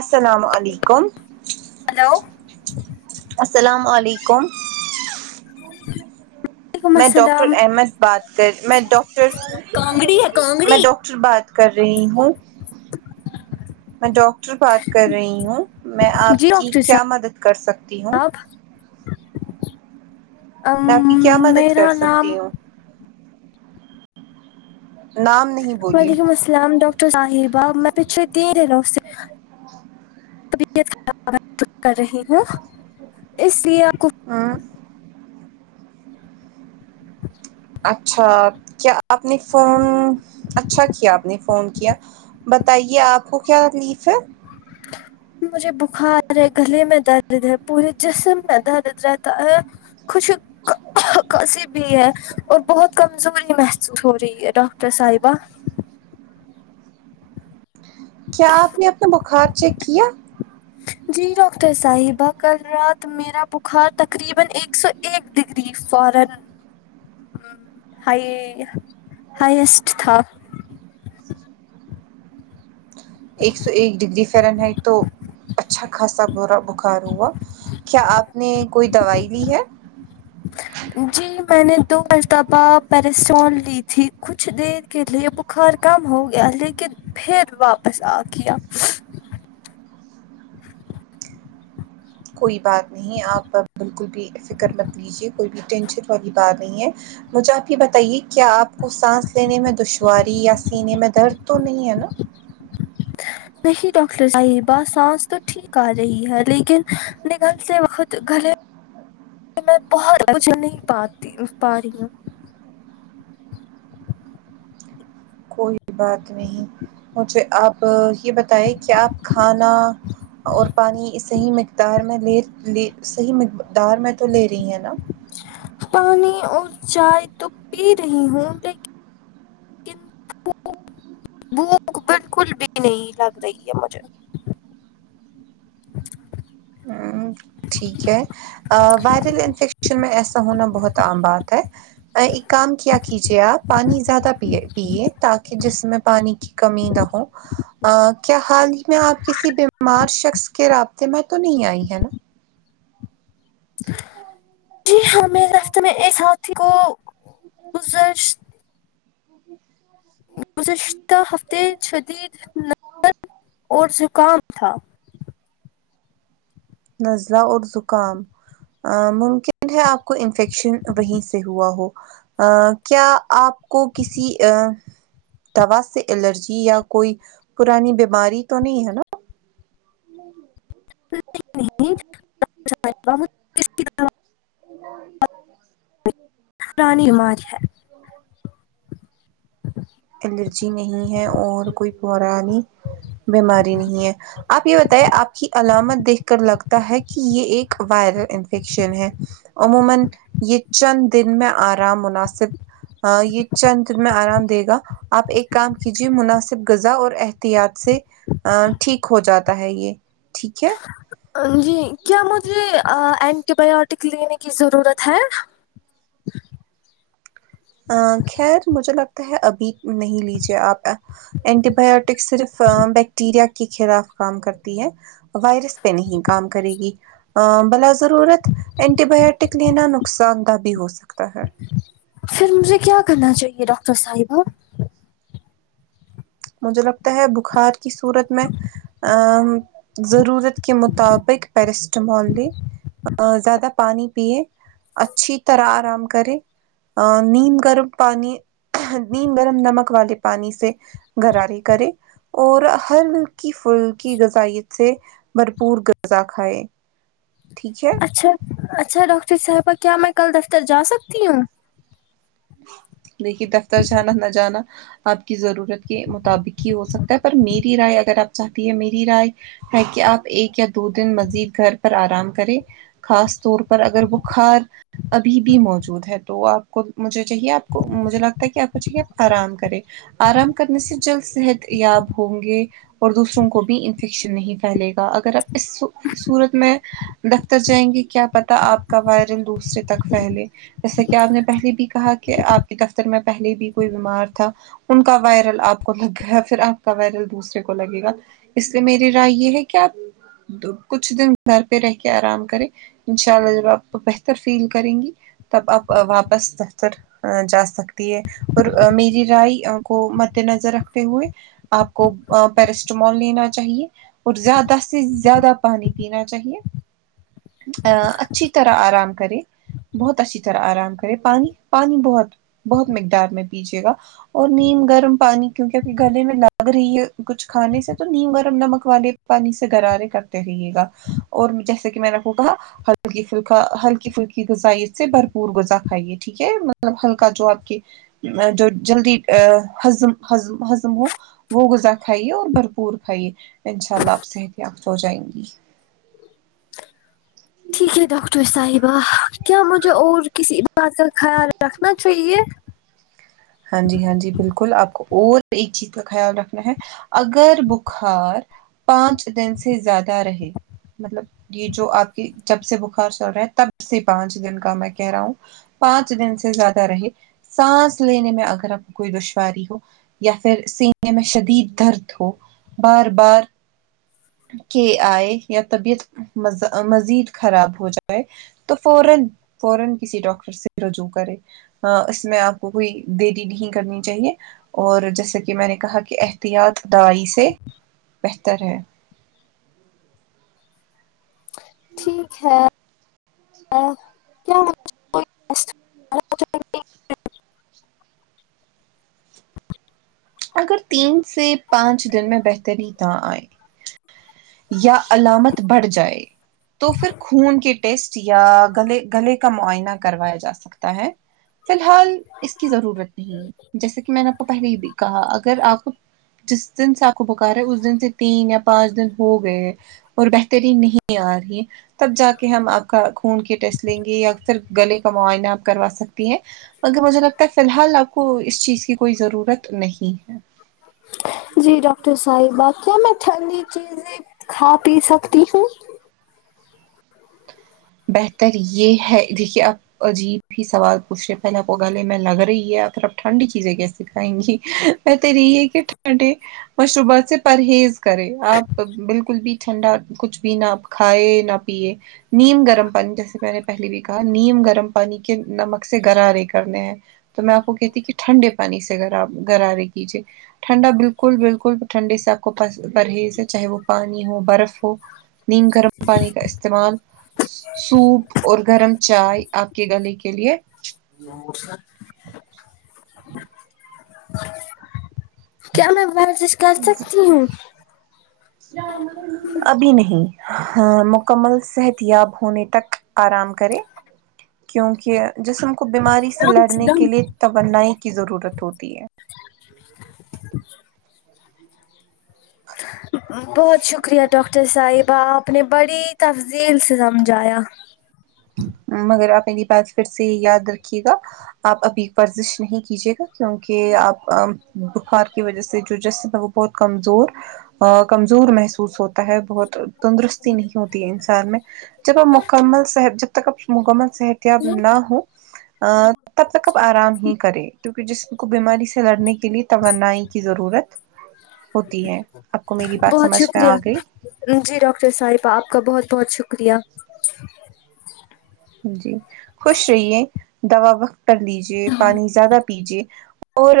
السلام علیکم ہلو السلام علیکم وعلیکم میں ڈاکٹر السلام احمد بات کر میں ڈاکٹر کانگڑی ہے میں کانگڑی ڈاک ٹر بات کر رہی ہوں میں ڈاکٹر بات کر رہی ہوں میں جی آپ کی کیا مدد کر سکتی ہوں میں آپ کی کیا اممم مدد کر میرا سکتی نام ہوں نام نہیں بولیے اسلام ڈاکٹر صاحبہ میں پچھے تین رہ رہاوں سے طبیعت خراب کر رہی [unintelligible] ہوں اس لیے آپ کو ہاں اچھا کیا آپ نے فون اچھا کیا آپ نے فون کیا بتائیے آپ کو کیا تکلیف ہے مجھے بخار ہے گلے میں درد ہے پورے جسم میں درد رہتا ہے خوش کھاسی بھی ہے اور بہت کمزوری محسوس ہو رہی ہے ڈاکٹر صاحبہ کیا آپ نے اپنا بخار چیک کیا جی ڈاکٹر صاحبہ کل رات میرا بخار تقریبا ایک سو ایک ڈگری فارن اچ ہائیسٹ تھا ایک سو ایک ڈگری فرن ہائٹ تو اچھا خاصا بورا بخار ہوا کیا آپ نے کوئی دوائی لی ہے جی میں نے دو مرتبہ پیرسٹون لی تھی کچھ دیر کے لیے بخار کم ہو گیا لیکن پھر واپس آ گیا کوئی بات نہیں آپ بالکل بھی فکر مت یہ کوئی بھی ٹینشن والی بات نہیں ہے مجھے آپ یہ بتائیے کیا آپ کو سانس لینے میں دشواری یا سینے میں درد تو نہیں ہے نا نہیں ڈاکٹر صاحبہ سانس تو ٹھیک آ رہی ہے لیکن نگلتے وقت گلے ہاں [inaudible] میں بہت مجھے نہیں پاتی پا رہی ہوں کوئی بات نہیں مجھے آپ یہ بتائے کہ آپ کھانا اور پانی صحیح مقدار میں لے لے صحیح مقدار میں تو لے رہی ہے نا پانی اور چائے تو پی رہی ہوں لی کن بک بھوک بالکل بھی نہیں لگ رہی ہے مجھے ہمم ٹھیک ہے وائرل انفیکشن میں ایسا ہونا بہت عام بات ہے ایک کام کیا کیجیے آپ پانی زیادہ پیے پیے تاکہ جس میں پانی کی کمی نہ ہو کیا حال ہی میں آپ کسی بیمار شخص کے رابطے میں تو نہیں آئی ہے نا جی ہاں میرے راستے میں ایک [inaudible] ساتھی کو [unintelligible] [unintelligible] گزشتہ ہفتے شدید [unintelligible] نظر اور زکام تھا نزلہ اور زکام ممکن ہے آپ کو انفیکشن وہیں سے ہوا ہو ا کیا آپ کو کسی ا دوا سے الرجی یا کوئی پرانی بیماری تو نہیں ہے نا [unintelligible] طرح [unintelligible] پرانی بیماری ہے الرجی نہیں ہے اور کوئی پرانی بیماری نہیں ہے آپ یہ بتے آپ کی علامت دیکھ کر لگتا ہے کہ یہ ایک وائرل انفیکشن ہے عموما یہ چند دن میں آرام مناسب یہ چند دن میں آرام دے گا آپ ایک کام کیجیے مناسب غذا اور احتیاط سے ا ٹھیک ہو جات تا ہے یہ ٹھیک ہے جی کیا مجھے اینٹی بایوٹک لینے کی ضرورت ہے ا خیر مجھے لگتا ہے ابھی نہیں لیجیے آپ اینٹی بایوٹک صرف بیکٹیریا کے خلاف کام کرتی ہے وائرس پہ نہیں کام کرے گی بلا ضرورت اینٹی بایوٹک لینا نقصان دہ بھی ہو سکتا ہے پھر مجھے کیا کرنا چاہیے ڈاکٹر صاحبہ مجھے لگتا ہے بخار کی صورت میں ضرورت کے مطابق پیرسٹمال لیں ا زیادہ پانی پیے اچھی طرح آرام کرے ا نیم گرم پانی نیم گرم نمک والے پانی سے گرارےکریں اور ہلکی فلکی غذائیت سے بھرپور غذا کھائے ٹھیک ہے اچھا اچھا ڈاکٹر صاحبہ کیا میں کل دفتر جا سکتی ہوں دیکھیے دفتر جانا نہ جانا آپ کی ضرورت کے مطابق ہی ہو سکتا ہے پر میری رائے اگر آپ چاہتی ہے میری رائے ہے کہ آپ ایک یا دو دن مزید گھر پر آرام کریں خاص طور پر اگر بخار ابھی بھی موجود ہے تو آپ کو مجھے چاہیے آپ کو مجھے لگتا ہے کہ آپ کو چاہیے اپ آرام کرے آرام کرنے سے جلد صحت یاب ہوں گے اور دوسروں کو بھی انفیکشن نہیں پھیلے گا اگر آپ اس صورت میں دفتر جائیں گے کیا پتا آپ کا وائرل دوسرے تک پھیلے جیسا کہ آپ نے پہلے بھی کہا کہ آپ کے دفتر میں پہلے بھی کوئی بیمار تھا ان کا وائرل آپ کو لگ گا پھر آپ کا وائرل دوسرے کو لگے گا اس لیے میری رائے یہ ہے کہ آپ کچھ دن گھر پہ رہ کے آرام کرے انشاء اللہ جب آپ بہتر فیل کریں گی تب آپ واپس جا سکتی ہے اور میری رائے کو مد نظر رکھتے ہوئے آپ کو پیرسٹامال لینا چاہیے اور زیادہ سے زیادہ پانی پینا چاہیے ا اچھی طرح آرام کرے بہت اچھی طرح آرام کرے پانی پانی بہت بہت مقدار میں پیجیے گا اور نیم گرم پانی کیونکہ ا گلے میں لگ رہی ہے کچھ کھانے سے تو نیم گرم نمک والے پانی سے گرارے کرتے رہیے گا اور جیسے کہ میں نے آ کو کہا ہلکی پھلکا ہلکی پھلکی غذائی اس سے بھرپور غذا کھائیے ٹھیک ہے مطلب ہلکا جو آپ کی جو جلدی ا ہضم ہضم ہضم ہو وہ غذا کھائیے اور بھرپور کھائیے انشاء اللہ آپ صحت یافت ہو جائیں گی ٹھیک ہے ڈاکٹر صاحبہ کیا مجھے اور کسی بات کا خیال رکھنا چاہیے ہاں جی ہاں جی بالکل آپ کو اور ایک چیز کا خیال رکھنا ہے اگر بخار پانچ دن سے زیادہ رہے مطلب یہ جو آپ کی جب سے بخار چل رہا ہیں تب سے پانچ دن کا میں کہہ رہا ہوں پانچ دن سے زیادہ رہے سانس لینے میں اگر آپ کو کوئی دشواری ہو یا پھر سینے میں شدید درد ہو بار بار کہ آئے یا طبیعت مزید خراب ہو جا تو فورا فورا کسی ڈاکٹر سے رجوع کرے اس میں آپ کو کوئی دیری نہیں کرنی چاہیے اور جیسے کہ میں نے کہا کہ احتیاط دائی سے بہتر ہے ٹھیک ہے مجھے کوئی ٹیسٹ- اگر تین سے پانچ دن میں بہتر ہی نہ آئے یا علامت بڑھ جائے تو پھر خون کے ٹیسٹ یا گلے گلے کا معائنہ کروایا جا سک تا ہے فی الحال اس کی ضرورت نہیں جیسے کہ میں نے آپ کو پہلے ہی بھی کہا اگر آپ جس دن ساک و بکار ہے اس دن سے تین یا پانچ دن ہو گئے اور بہترین نہیں آ رہی تب جا کے ہم آپ کا خون کے ٹیسٹ لیں گے یا اکثر گلے کا معائنہ آپ کروا سکتی ہیں اگر مجھے لگتا ہے فی الحال آپ کو اس چیز کی کوئی ضرورت نہیں ہے جی ڈاکٹر صاحبہ کیا میں ٹھنڈی چیزیں کھا پی سکتی ہوں بہتر یہ ہے دیکھیے آپ عجیب ہی سوال پوچھ رہے پہلے اپ گلے میں لگ رہی ہے پھر آپ ٹھنڈی چیزیں کیسے کھائیں گی بہتر یہی ہے کہے مشروبات سے پرہیز کرے آپ بالکل بھی ٹھنڈا کچھ بھی نہ آپ کھائے نہ پیے نیم گ رم پانی جیسے میں نے پہلی بھی کہا نیم گرم پانی کے نمک سے گرارے کرنے ہیں تو میں آپ کو کہتی کہ ٹھنڈے پانی سے گرا گرارے کیجے ٹھنڈا بالکل بالکل ٹھنڈے سے آپ کو پرہیز چاہے وہ پانی ہو برف ہو نیم گرم پانی کا استعمال سوپ اور گرم چائے آپ کے گلے کے لیے کیا میں ورزش کر سکتی ہوں ابھی نہیں ہاں مکمل صحت یاب ہونے تک آرام کرے کیونکہ جسم کو بیماری سے لڑنے کے لیے توانائی کی ضرورت ہوتی ہے بہت شکریہ ڈاکٹر صاحبہ آپ نے بڑی تفذیل سے سمجھایا مگر آپ میری بات پھر سے یاد رکھیے گا آپ ابھی ورزش نہیں کیجیے گا کیونکہ آپ اب بخار کی وجہ سے جو جسم ہے وہ بہت کمزور ا کمزور محسوس ہوتا ہے بہت تندرستی نہیں ہوتی ہے انسان میں جب آپ مکمل صحت جب تک آپ مکمل صحتیاب نہ ہوں ا تب تک آرام ہی کرے کیونکہ جسم کو بیماری سے لڑنے کے لیے توانائی کی ضرورت ہوتی ہے آپ کو میری بات بہت سمجھ میں شکریہ آ گئی جی ڈاکٹر صاحبہ آپ کا بہت بہت شکریہ جی خوش رہیے دوا وقت پر لیجے پانی زیادہ پیجیے اور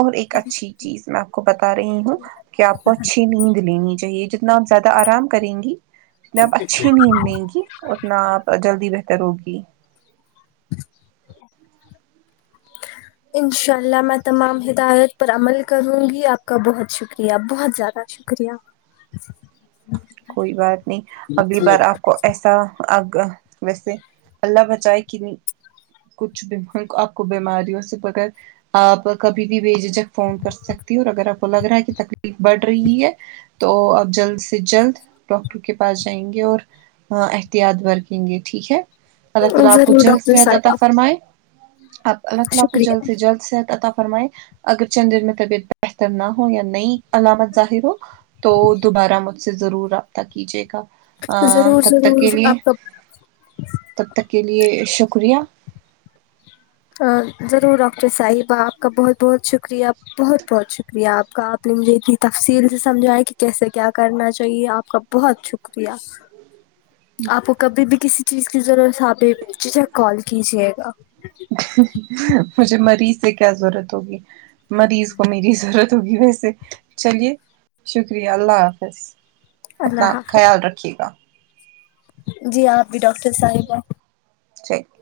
اور ایک اچھی چیز میں آپ کو بتا رہی ہوں کہ آپ کو اچھی نیند لینی چاہیے جتنا آپ زیادہ آرام کریں گی اپ اچھی نیند لیں گی اتنا آپ جلدی بہتر ہوگی ان شاء اللہ میں تمام ہدایت پر عمل کروں گی آپ کا بہت شکریہ بہت زیادہ ش کریہ کوئی بات نہیں اگلی بار آپ کو ایسا آگ ویسے اللہ بچائے کہ نہیں کچھ بھی آپ کو بیماریوں سے بغیر آپ کبھی بھی بجھجھک فون کر سکتی ہو اور اگر آپ کو لگ رہا ہے کہ تکلیف بڑھ رہی ہے تو اب جلد سے جلد ڈاکٹر کے پاس جائیں گے اور احتیاط برتیں گے ٹھیک ہے اللہ تعالی آپ کو ضرور جلد ڈاکٹر صحت عطا صاحبہ فرمائے آپ اللہ تمکو کو جلد شکریہ سے جلد سے عطا فرمائے اگر چند دن میں طبیعت بہتر نہ ہو یا نئی علامت ظاہر ہو تو دوبارہ مجھ سے ضرور راب طہ کیجیے گا ضرور تب تک کے ضرور لیے آپ کا تب تک کے لیے شکریہ ضرور ڈاکٹر صاحبہ آپ کا بہت بہت شکریہ بہت بہت شکریہ آپ کا آپ نے مجھے اتنی تفصیل سے سمجھایا کہ کیسے کیا کرنا چاہیے آپ کا بہت شکریہ آپ کو کبھی بھی کسی چیز کی ضرورت آپ بیججھک کال کیجیے گا مجھے مریض سے کیا ضرورت ہوگی مریض کو میری ضرورت ہوگی ویسے چلیے شکریہ اللہ حافظ اپنا اللہ خیال حافظ رکھیے گا جی آپ بھی ڈاکٹر صاحبہ [unintelligible]